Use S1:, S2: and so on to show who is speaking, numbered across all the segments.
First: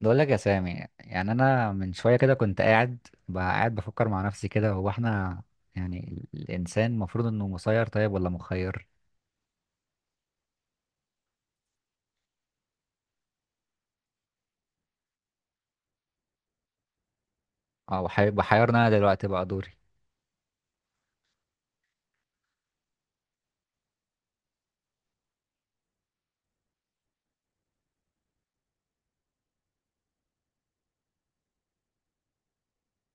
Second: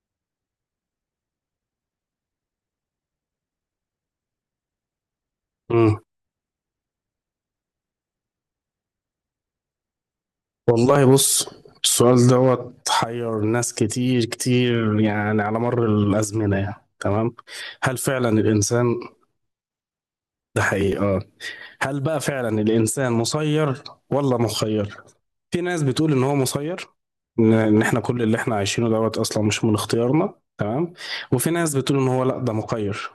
S1: بقول لك يا سامي، يعني انا من شويه كده كنت قاعد بقى قاعد بفكر مع نفسي كده. هو احنا
S2: مم.
S1: يعني الانسان المفروض انه مسير طيب ولا مخير؟
S2: والله بص، السؤال دوت حير ناس كتير كتير، يعني على مر الأزمنة، يعني تمام. هل
S1: اه
S2: فعلا
S1: وحيرنا.
S2: الإنسان
S1: انا دلوقتي بقى دوري.
S2: ده حقيقة، هل بقى فعلا الإنسان مسير ولا مخير؟ في ناس بتقول إن هو مسير، إن إحنا كل اللي إحنا عايشينه دوت أصلا مش من اختيارنا، تمام. وفي ناس بتقول إن هو لأ، ده مخير،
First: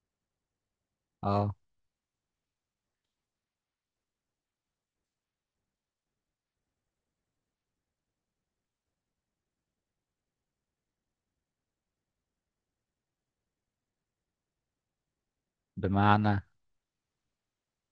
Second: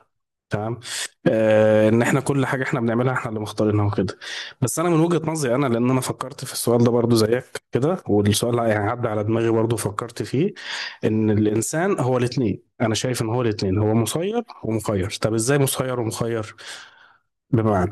S2: تمام.
S1: اه،
S2: إن إحنا كل حاجة إحنا بنعملها إحنا اللي مختارينها وكده. بس أنا من وجهة نظري أنا، لأن أنا فكرت في السؤال ده برضو زيك كده، والسؤال يعني عدى على دماغي برضو فكرت فيه، إن الإنسان هو الاتنين. أنا شايف إن هو الاتنين، هو مسير ومخير. طب إزاي مسير
S1: بمعنى؟
S2: ومخير؟ بمعنى،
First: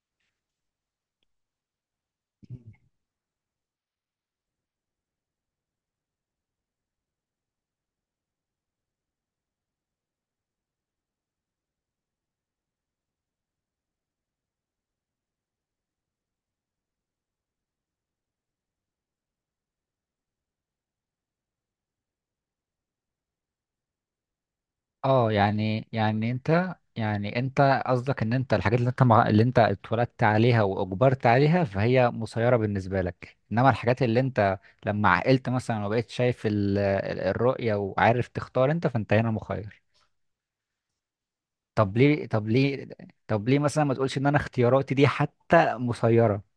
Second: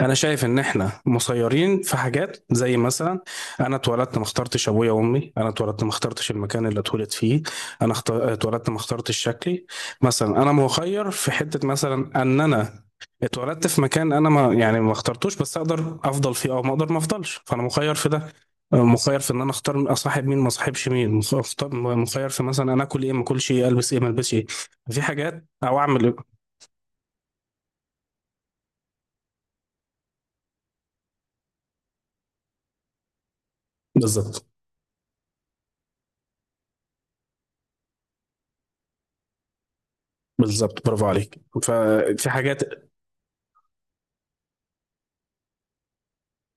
S2: انا شايف ان احنا مسيرين في حاجات، زي مثلا انا اتولدت ما اخترتش ابويا وامي، انا اتولدت ما اخترتش المكان اللي اتولد فيه، اتولدت ما اخترتش شكلي. مثلا انا مخير في حته، مثلا ان انا اتولدت في مكان انا ما يعني ما اخترتوش، بس اقدر افضل فيه او ما اقدر ما افضلش، فانا مخير في ده. مخير في ان انا اختار اصاحب مين ما اصاحبش مين، مخير في مثلا انا اكل ايه ما اكلش ايه، البس ايه ما البسش ايه، في
S1: اه،
S2: حاجات او
S1: يعني
S2: اعمل
S1: يعني
S2: ايه.
S1: انت يعني انت قصدك ان انت الحاجات اللي انت اللي انت اتولدت عليها واجبرت عليها فهي مسيره بالنسبه لك، انما الحاجات اللي
S2: بالظبط.
S1: انت لما عقلت مثلا وبقيت شايف الرؤيه وعارف تختار انت فانت هنا مخير.
S2: بالظبط، برافو عليك.
S1: طب ليه
S2: ففي
S1: طب
S2: حاجات،
S1: ليه طب ليه مثلا ما تقولش ان انا اختياراتي دي حتى مسيرة؟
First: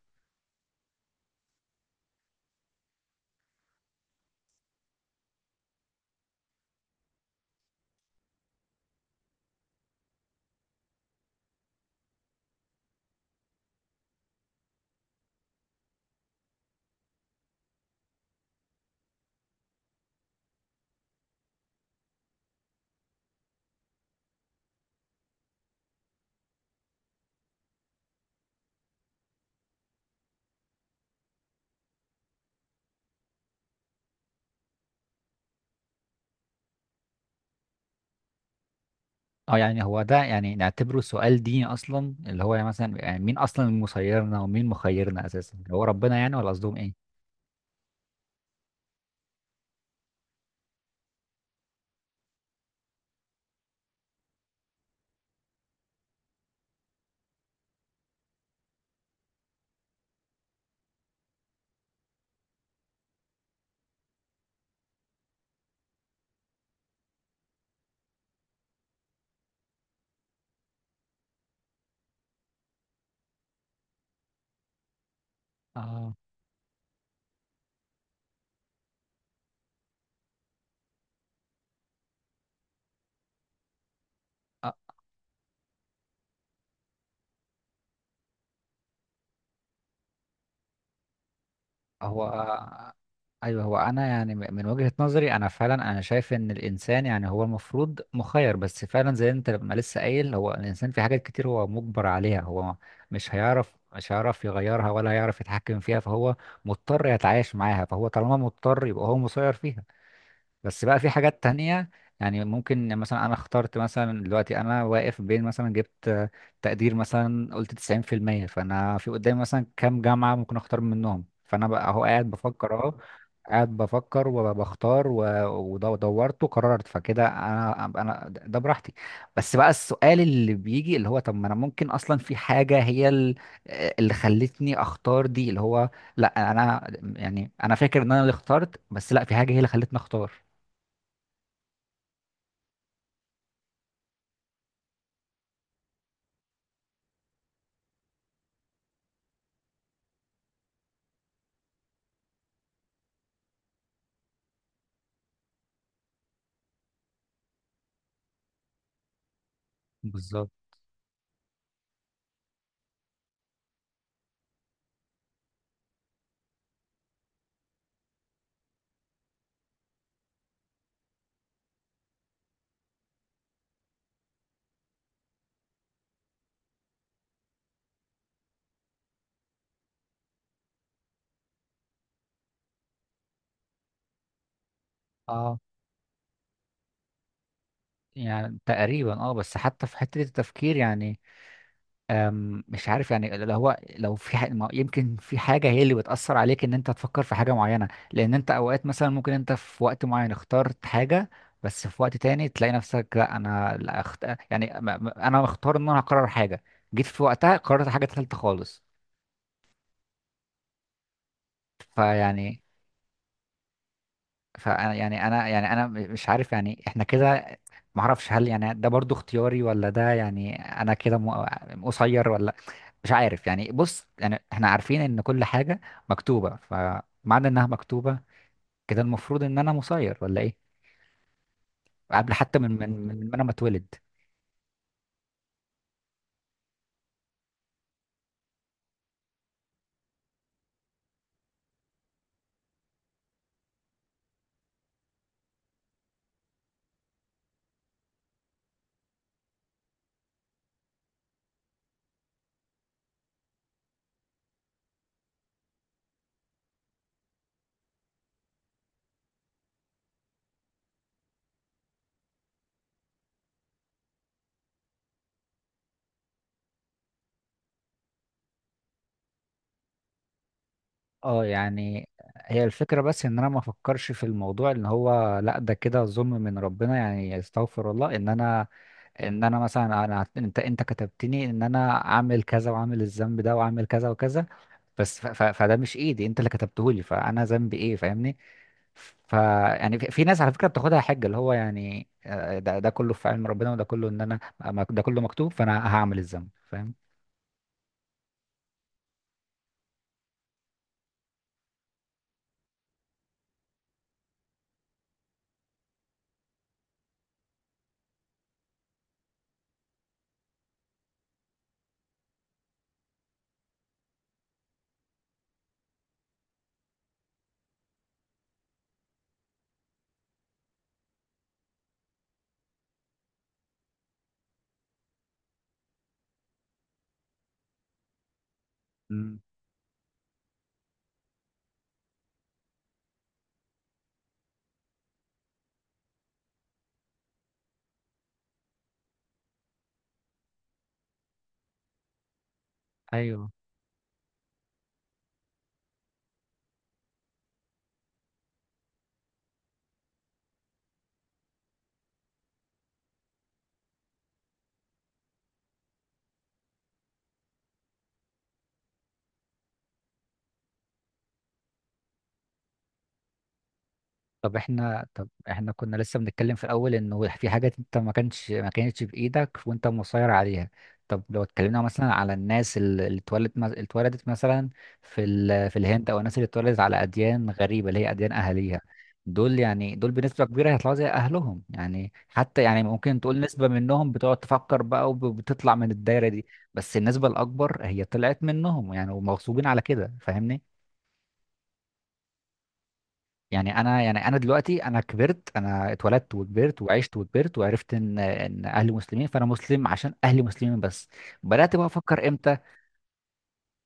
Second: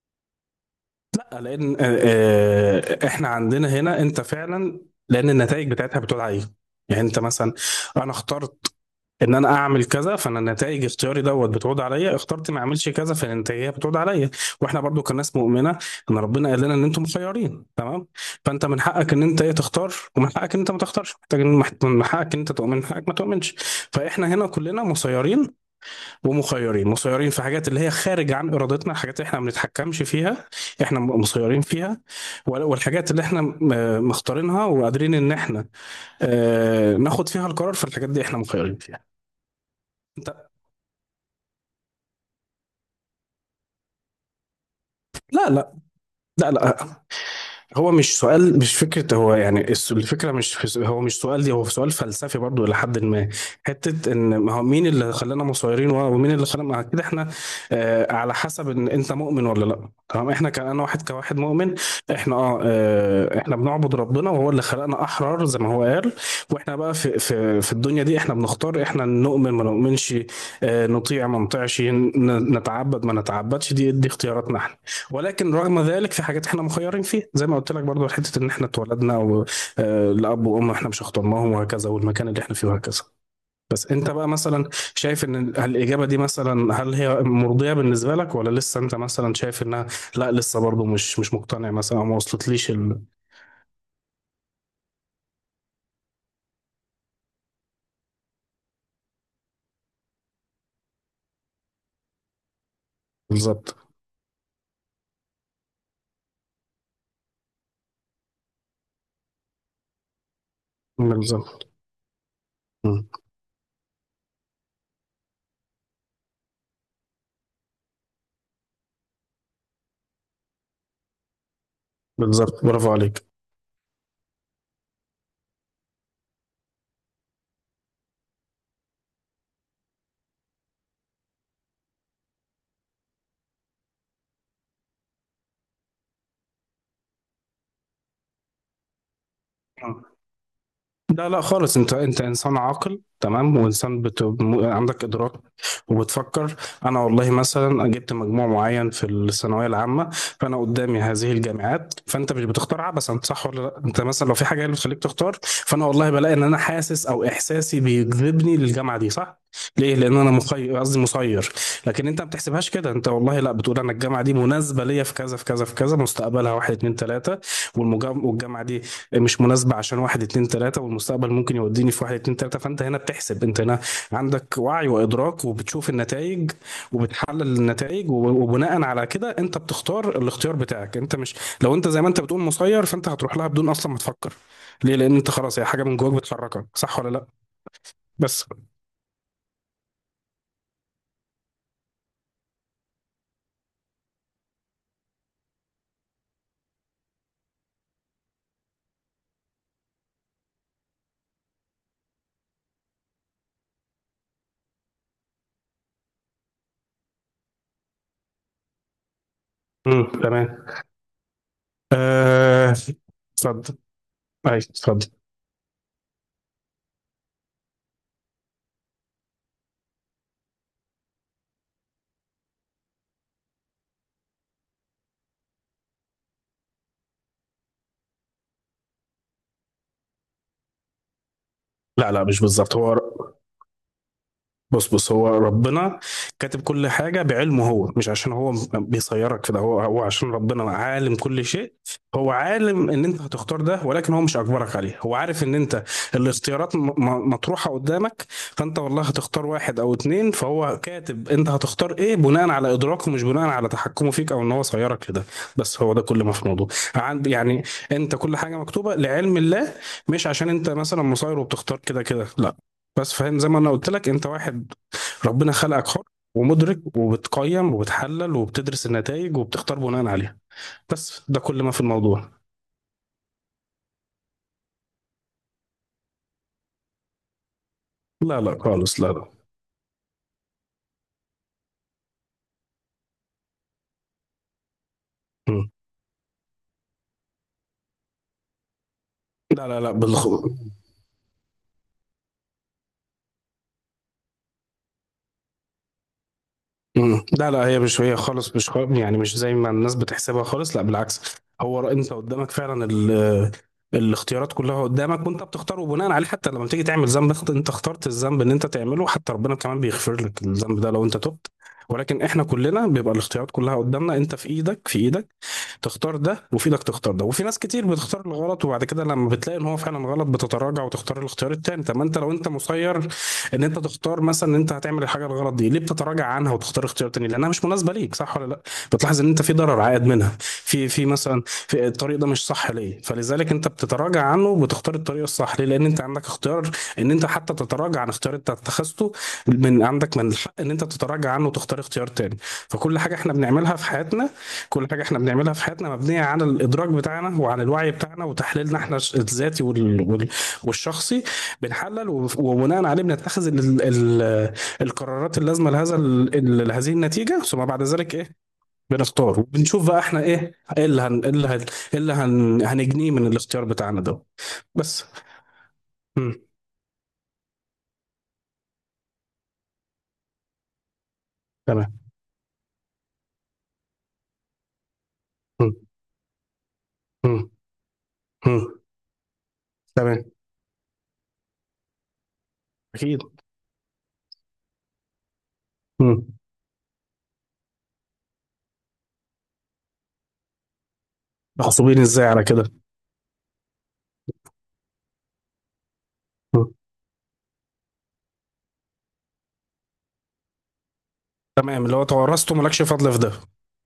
S2: لا لان احنا عندنا هنا انت فعلا، لان النتائج بتاعتها بتقول عليه. يعني انت مثلا، انا اخترت ان انا اعمل كذا، فانا النتائج اختياري دوت بتعود عليا، اخترت ما اعملش كذا فالنتائج بتعود عليا. واحنا برضو كناس مؤمنه، ان ربنا قال لنا ان انتم مخيرين، تمام. فانت من حقك ان انت ايه تختار، ومن حقك ان انت ما تختارش محتاج، من حقك ان انت تؤمن، من حقك ما تؤمنش. فاحنا هنا كلنا مسيرين ومخيرين، مسيرين في حاجات اللي هي خارج عن ارادتنا، الحاجات اللي احنا ما بنتحكمش فيها، مسيرين فيها. والحاجات اللي احنا مختارينها وقادرين ان احنا ناخد فيها القرار، في الحاجات دي احنا مخيرين فيها.
S1: اه، يعني هو ده
S2: انت
S1: يعني نعتبره سؤال ديني اصلا؟ اللي هو يعني مثلا يعني مين اصلا مسيرنا ومين مخيرنا؟
S2: لا،
S1: اساسا
S2: لا،
S1: هو ربنا يعني، ولا
S2: لا،
S1: قصدهم
S2: لا،
S1: ايه؟
S2: هو مش سؤال، مش فكرة. هو يعني الفكرة مش في هو مش سؤال دي، هو سؤال فلسفي برضو إلى حد ما، حتة إن ما هو مين اللي خلانا مصيرين، ومين اللي خلانا مع كده. إحنا آه، على حسب إن أنت مؤمن ولا لأ، تمام. إحنا كأنا واحد كواحد مؤمن، إحنا إحنا بنعبد ربنا، وهو اللي خلقنا أحرار زي ما هو قال. وإحنا بقى في الدنيا دي إحنا بنختار، إحنا نؤمن ما نؤمنش، آه، نطيع ما نطيعش، نتعبد ما نتعبدش، دي اختياراتنا إحنا. ولكن رغم ذلك
S1: اه.
S2: في حاجات احنا مخيرين فيها، زي ما قلت لك برضو، حته ان احنا اتولدنا لاب وام احنا مش اخترناهم، وهكذا، والمكان اللي احنا فيه، وهكذا. بس انت بقى مثلا شايف ان الاجابه دي، مثلا هل هي مرضيه بالنسبه لك، ولا لسه انت مثلا شايف انها لا، لسه برضو مش مقتنع مثلا، او ما
S1: هو
S2: وصلتليش
S1: ايوه، هو انا يعني من وجهة نظري انا فعلا انا شايف ان الانسان يعني هو المفروض مخير، بس فعلا زي انت لما لسه قايل، هو الانسان في حاجات كتير هو مجبر عليها. هو مش
S2: بالظبط.
S1: هيعرف مش هيعرف يغيرها ولا هيعرف يتحكم فيها، فهو مضطر يتعايش معاها. فهو طالما مضطر يبقى هو مسير فيها. بس بقى في حاجات
S2: بالظبط.
S1: تانية، يعني ممكن
S2: مم.
S1: مثلا انا اخترت مثلا دلوقتي، انا واقف بين مثلا جبت تقدير مثلا، قلت 90%، فانا في قدامي مثلا كام جامعة ممكن اختار منهم، فانا بقى اهو قاعد
S2: بالظبط،
S1: بفكر،
S2: برافو
S1: اهو
S2: عليك.
S1: قاعد بفكر وبختار ودورت وقررت. فكده انا ده براحتي. بس بقى السؤال اللي بيجي اللي هو، طب ما انا ممكن اصلا في حاجة هي اللي خلتني اختار دي. اللي هو لا، انا يعني انا فاكر ان انا اللي اخترت، بس لا، في حاجة هي اللي خلتني اختار.
S2: لا لا خالص، انت انسان عاقل، تمام، وانسان عندك ادراك وبتفكر. انا والله مثلا جبت مجموع معين في الثانويه العامه، فانا قدامي هذه الجامعات، فانت مش بتختار عبثا، صح ولا لا؟ انت مثلا لو في حاجه هي اللي بتخليك تختار، فانا والله بلاقي ان انا حاسس، او احساسي بيجذبني للجامعه دي، صح؟ ليه؟ لان انا
S1: بالظبط.
S2: مخير، قصدي مسير. لكن انت ما بتحسبهاش كده، انت والله لا، بتقول انا الجامعه دي مناسبه ليا في كذا في كذا في كذا، مستقبلها واحد اتنين تلاته، والجامعه دي مش مناسبه عشان واحد اتنين تلاته، والمستقبل ممكن يوديني في واحد اتنين تلاته. فانت هنا بتحسب، انت هنا عندك وعي وادراك، وبتشوف النتائج، وبتحلل النتائج، وبناء على كده انت بتختار الاختيار بتاعك. انت مش، لو انت زي ما انت بتقول مسير، فانت هتروح لها بدون اصلا ما تفكر. ليه؟ لان انت
S1: اه،
S2: خلاص هي حاجه من جواك بتحركك، صح ولا لا؟ بس،
S1: يعني تقريبا، اه، بس حتى في حتة التفكير يعني، مش عارف، يعني اللي هو لو في ح... ما- يمكن في حاجة هي اللي بتأثر عليك ان انت تفكر في حاجة معينة، لان انت اوقات مثلا ممكن انت في وقت معين اخترت حاجة، بس في وقت تاني تلاقي نفسك لا، انا لا يعني انا مختار ان انا هقرر حاجة، جيت في وقتها قررت حاجة تالتة خالص.
S2: تمام.
S1: فيعني
S2: آه، اتفضل، اي
S1: فانا
S2: اتفضل.
S1: يعني، انا يعني انا مش عارف يعني. احنا كده ما اعرفش، هل يعني ده برضو اختياري، ولا ده يعني انا كده قصير؟ ولا مش عارف يعني. بص، يعني احنا عارفين ان كل حاجة مكتوبة، فمعنى انها مكتوبة كده المفروض ان انا مسير، ولا ايه؟
S2: لا، لا،
S1: قبل
S2: مش
S1: حتى من
S2: بالظبط.
S1: من
S2: هو
S1: من ما انا ما اتولد.
S2: بص بص هو ربنا كاتب كل حاجة بعلمه، هو مش عشان هو بيصيرك في ده، هو عشان ربنا عالم كل شيء. هو عالم ان انت هتختار ده، ولكن هو مش اجبرك عليه، هو عارف ان انت الاختيارات مطروحة قدامك، فانت والله هتختار واحد او اتنين، فهو كاتب انت هتختار ايه بناء على ادراكه، مش بناء على تحكمه فيك، او ان هو صيرك لده. بس هو ده كل ما في الموضوع. يعني انت كل حاجة مكتوبة لعلم الله، مش عشان انت مثلا مصير وبتختار كده كده، لا. بس فاهم، زي ما انا قلت لك، انت واحد ربنا خلقك حر ومدرك، وبتقيم وبتحلل وبتدرس النتائج، وبتختار بناء عليها. بس ده
S1: اه،
S2: كل ما في
S1: يعني
S2: الموضوع.
S1: هي الفكرة بس، ان انا ما افكرش في الموضوع ان هو لا ده كده ظلم من ربنا يعني، استغفر الله. ان
S2: لا لا
S1: انا،
S2: خالص، لا لا،
S1: ان انا مثلا، انا انت كتبتني ان انا اعمل كذا، واعمل الذنب ده، واعمل كذا وكذا، بس
S2: مم.
S1: فده مش ايدي، انت اللي كتبته لي، فانا ذنبي ايه؟ فاهمني. ف
S2: لا لا لا
S1: يعني في ناس على فكره بتاخدها حجه، اللي هو يعني ده كله في علم ربنا، وده كله ان انا ده كله مكتوب، فانا هعمل الذنب. فاهم؟
S2: مم. لا لا، هي مش هي خالص، مش خ... يعني مش زي ما الناس بتحسبها خالص، لا بالعكس. انت قدامك فعلا الاختيارات كلها قدامك، وانت بتختار، وبناء عليه حتى لما بتيجي تعمل ذنب، انت اخترت الذنب ان انت تعمله، حتى ربنا كمان بيغفر لك الذنب ده لو انت تبت. ولكن احنا كلنا بيبقى الاختيارات كلها قدامنا، انت في ايدك، في ايدك تختار ده، وفي ايدك تختار ده. وفي ناس كتير بتختار الغلط، وبعد كده لما بتلاقي ان هو فعلا غلط، بتتراجع وتختار الاختيار التاني. طب ما انت لو انت مسير ان انت تختار مثلا ان انت هتعمل الحاجه الغلط دي، ليه بتتراجع عنها وتختار اختيار تاني؟ لانها مش مناسبه ليك، صح ولا لا؟ بتلاحظ ان
S1: مم.
S2: انت في ضرر عائد منها، في في مثلا في الطريق ده مش صح ليه، فلذلك انت بتتراجع عنه، وبتختار الطريق الصح ليه. لان انت عندك اختيار ان انت حتى تتراجع عن اختيار انت اتخذته، من عندك من الحق ان انت تتراجع عنه وتختار اختيار تاني. فكل حاجه احنا
S1: ايوه.
S2: بنعملها في حياتنا، كل حاجة احنا بنعملها في حياتنا مبنية على الإدراك بتاعنا، وعلى الوعي بتاعنا، وتحليلنا احنا الذاتي والشخصي. بنحلل وبناء عليه بنتخذ ال ال القرارات اللازمة لهذا لهذه النتيجة، ثم بعد ذلك ايه؟ بنختار، وبنشوف بقى احنا ايه، ايه اللي هن ايه اللي هن ايه اللي هن هنجنيه من الاختيار بتاعنا ده.
S1: طب
S2: بس.
S1: احنا طب احنا كنا لسه
S2: مم.
S1: بنتكلم في الاول انه في حاجات انت ما كانش ما كانتش بايدك وانت مسيطر عليها. طب لو اتكلمنا
S2: تمام.
S1: مثلا على الناس اللي اتولدت مثلا في
S2: مم.
S1: في الهند، او الناس اللي اتولدت على اديان
S2: مم.
S1: غريبه اللي هي اديان
S2: مم.
S1: اهاليها. دول يعني دول
S2: تمام،
S1: بنسبه كبيره هيطلعوا زي اهلهم يعني، حتى يعني ممكن
S2: أكيد.
S1: تقول نسبه منهم بتقعد تفكر بقى وبتطلع من الدايره
S2: مم.
S1: دي، بس النسبه الاكبر هي طلعت منهم يعني، ومغصوبين على كده. فاهمني؟
S2: مغصوبين ازاي على كده؟
S1: يعني انا، يعني انا دلوقتي، انا كبرت، انا اتولدت
S2: مم.
S1: وكبرت وعشت وكبرت، وعرفت ان اهلي مسلمين، فانا مسلم عشان اهلي مسلمين بس. بدات بقى
S2: تمام، اللي هو
S1: افكر
S2: تورثته،
S1: امتى؟
S2: مالكش فضل في ده.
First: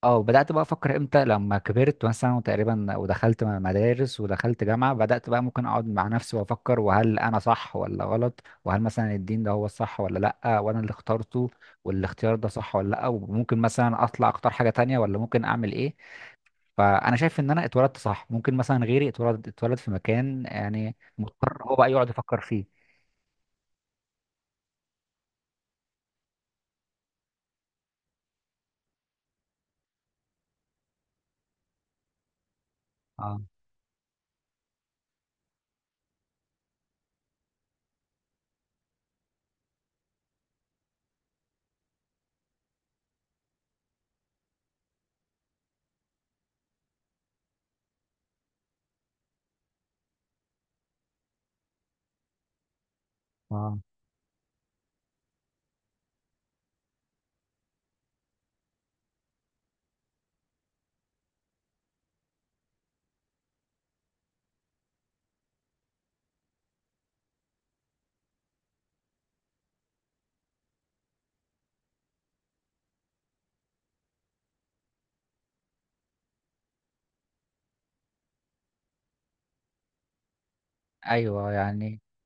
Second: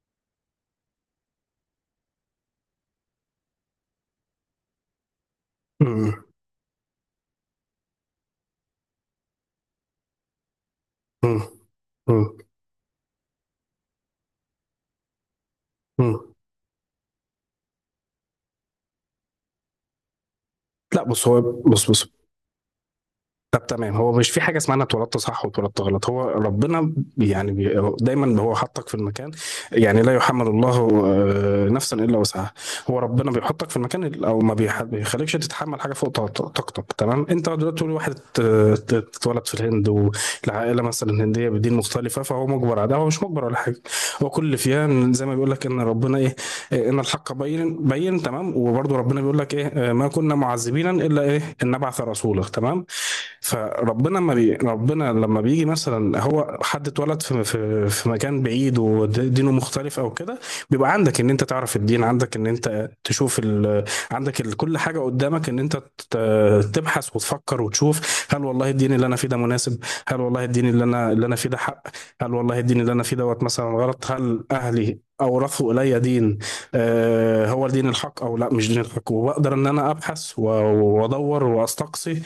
S1: اه، بدات بقى افكر امتى لما كبرت مثلا، وتقريبا ودخلت مدارس ودخلت جامعه، بدات بقى ممكن اقعد مع
S2: مم.
S1: نفسي وافكر، وهل انا صح ولا غلط، وهل مثلا الدين ده هو الصح ولا لا، وانا اللي
S2: مم.
S1: اخترته
S2: مم.
S1: والاختيار ده صح ولا لا، وممكن مثلا اطلع اختار حاجه تانية، ولا ممكن اعمل ايه.
S2: مم.
S1: فانا شايف ان انا اتولدت صح، ممكن مثلا غيري اتولد في مكان يعني
S2: لا بص، هو
S1: مضطر هو
S2: بص
S1: بقى
S2: بص
S1: يقعد يفكر فيه.
S2: طب تمام، هو مش في حاجه اسمها انا اتولدت صح واتولدت غلط، هو ربنا يعني بي، هو دايما هو حطك في المكان، يعني لا يحمل الله نفسا الا وسعها. هو ربنا
S1: اه.
S2: بيحطك في المكان او ما بيخليكش تتحمل حاجه فوق طاقتك، تمام. انت دلوقتي تقول واحد اتولد في الهند، والعائله مثلا هنديه بدين مختلفه، فهو مجبر على ده، هو مش مجبر ولا حاجه. هو كل فيها إن زي ما بيقول لك ان ربنا ايه، ان الحق بين بين، تمام. وبرضه ربنا بيقول لك ايه، ما كنا معذبين الا ايه ان نبعث رسولا، تمام.
S1: اه،
S2: فربنا ما بي... ربنا لما بيجي مثلا هو حد اتولد في مكان بعيد ودينه مختلف او كده، بيبقى عندك ان انت تعرف الدين، عندك ان انت تشوف عندك كل حاجه قدامك ان انت ت... تبحث وتفكر وتشوف، هل والله الدين اللي انا فيه ده مناسب؟ هل والله الدين اللي انا فيه ده حق؟ هل والله الدين اللي انا فيه دوت مثلا غلط؟ هل اهلي اورثوا الي دين آه هو الدين الحق، او لا مش دين الحق؟ وبقدر ان انا ابحث وادور
S1: ايوه يعني.
S2: واستقصي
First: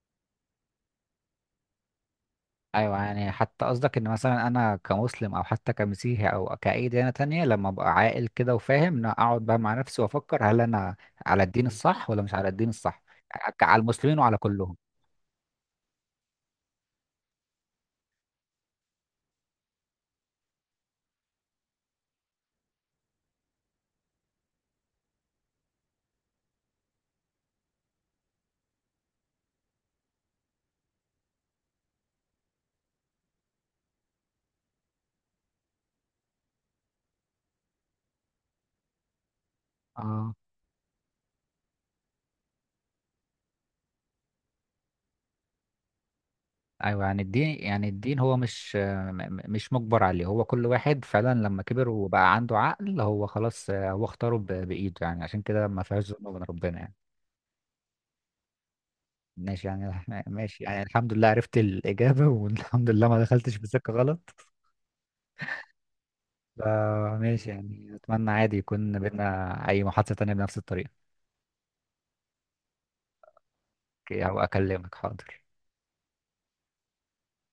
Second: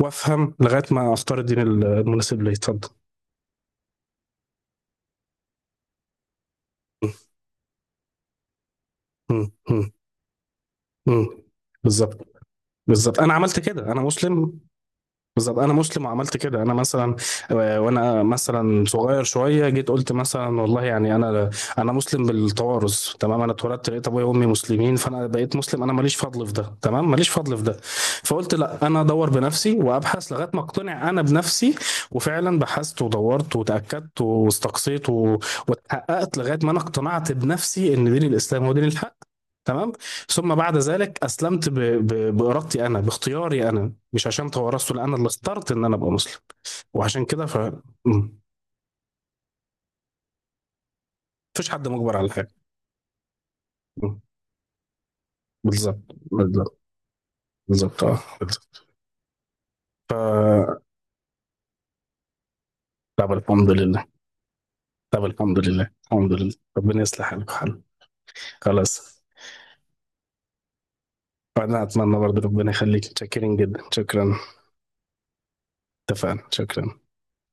S2: وافهم لغايه ما اختار الدين المناسب لي. اتفضل.
S1: ايوه يعني، حتى قصدك ان مثلا انا كمسلم، او حتى كمسيحي، او كاي ديانه تانية، لما ابقى عاقل كده وفاهم، ان أنا اقعد
S2: مم.
S1: بقى مع
S2: مم.
S1: نفسي وافكر، هل انا
S2: مم.
S1: على الدين الصح
S2: بالظبط.
S1: ولا مش على الدين الصح؟
S2: بالظبط، انا عملت
S1: على
S2: كده، انا
S1: المسلمين وعلى
S2: مسلم.
S1: كلهم.
S2: بالظبط، انا مسلم وعملت كده، انا مثلا وانا مثلا صغير شويه، جيت قلت مثلا والله يعني انا مسلم بالتوارث، تمام. انا اتولدت لقيت ابويا وامي مسلمين، فانا بقيت مسلم، انا ماليش فضل في ده، تمام، ماليش فضل في ده. فقلت لا، انا ادور بنفسي وابحث لغايه ما اقتنع انا بنفسي. وفعلا بحثت ودورت وتاكدت واستقصيت واتحققت لغايه ما انا اقتنعت بنفسي ان دين الاسلام هو دين الحق، تمام.
S1: اه،
S2: ثم بعد ذلك اسلمت بارادتي انا، باختياري انا، مش عشان توارثت، لا، انا اللي اخترت ان انا ابقى مسلم.
S1: ايوه يعني
S2: وعشان كده
S1: الدين، يعني الدين هو
S2: مم.
S1: مش مش مجبر عليه، هو كل واحد فعلا لما
S2: مفيش
S1: كبر
S2: حد مجبر على
S1: وبقى
S2: حاجه.
S1: عنده عقل هو خلاص هو
S2: مم.
S1: اختاره بايده يعني. عشان كده ما
S2: بالظبط.
S1: فيهاش ظلم من
S2: بالظبط.
S1: ربنا يعني.
S2: بالظبط، اه، بالظبط.
S1: ماشي، يعني ماشي يعني،
S2: ف
S1: الحمد لله عرفت الاجابه والحمد لله ما
S2: طب
S1: دخلتش في
S2: الحمد
S1: سكه
S2: لله.
S1: غلط.
S2: طب الحمد لله، الحمد لله، ربنا يصلح
S1: فماشي
S2: حالك وحالك.
S1: يعني، اتمنى عادي يكون
S2: خلاص،
S1: بينا اي محادثه تانية بنفس الطريقه.
S2: وانا اتمنى برضه ربنا يخليك، شاكرين جدا،
S1: اوكي،
S2: شكرا.
S1: هبقى اكلمك. حاضر.
S2: اتفقنا، شكرا.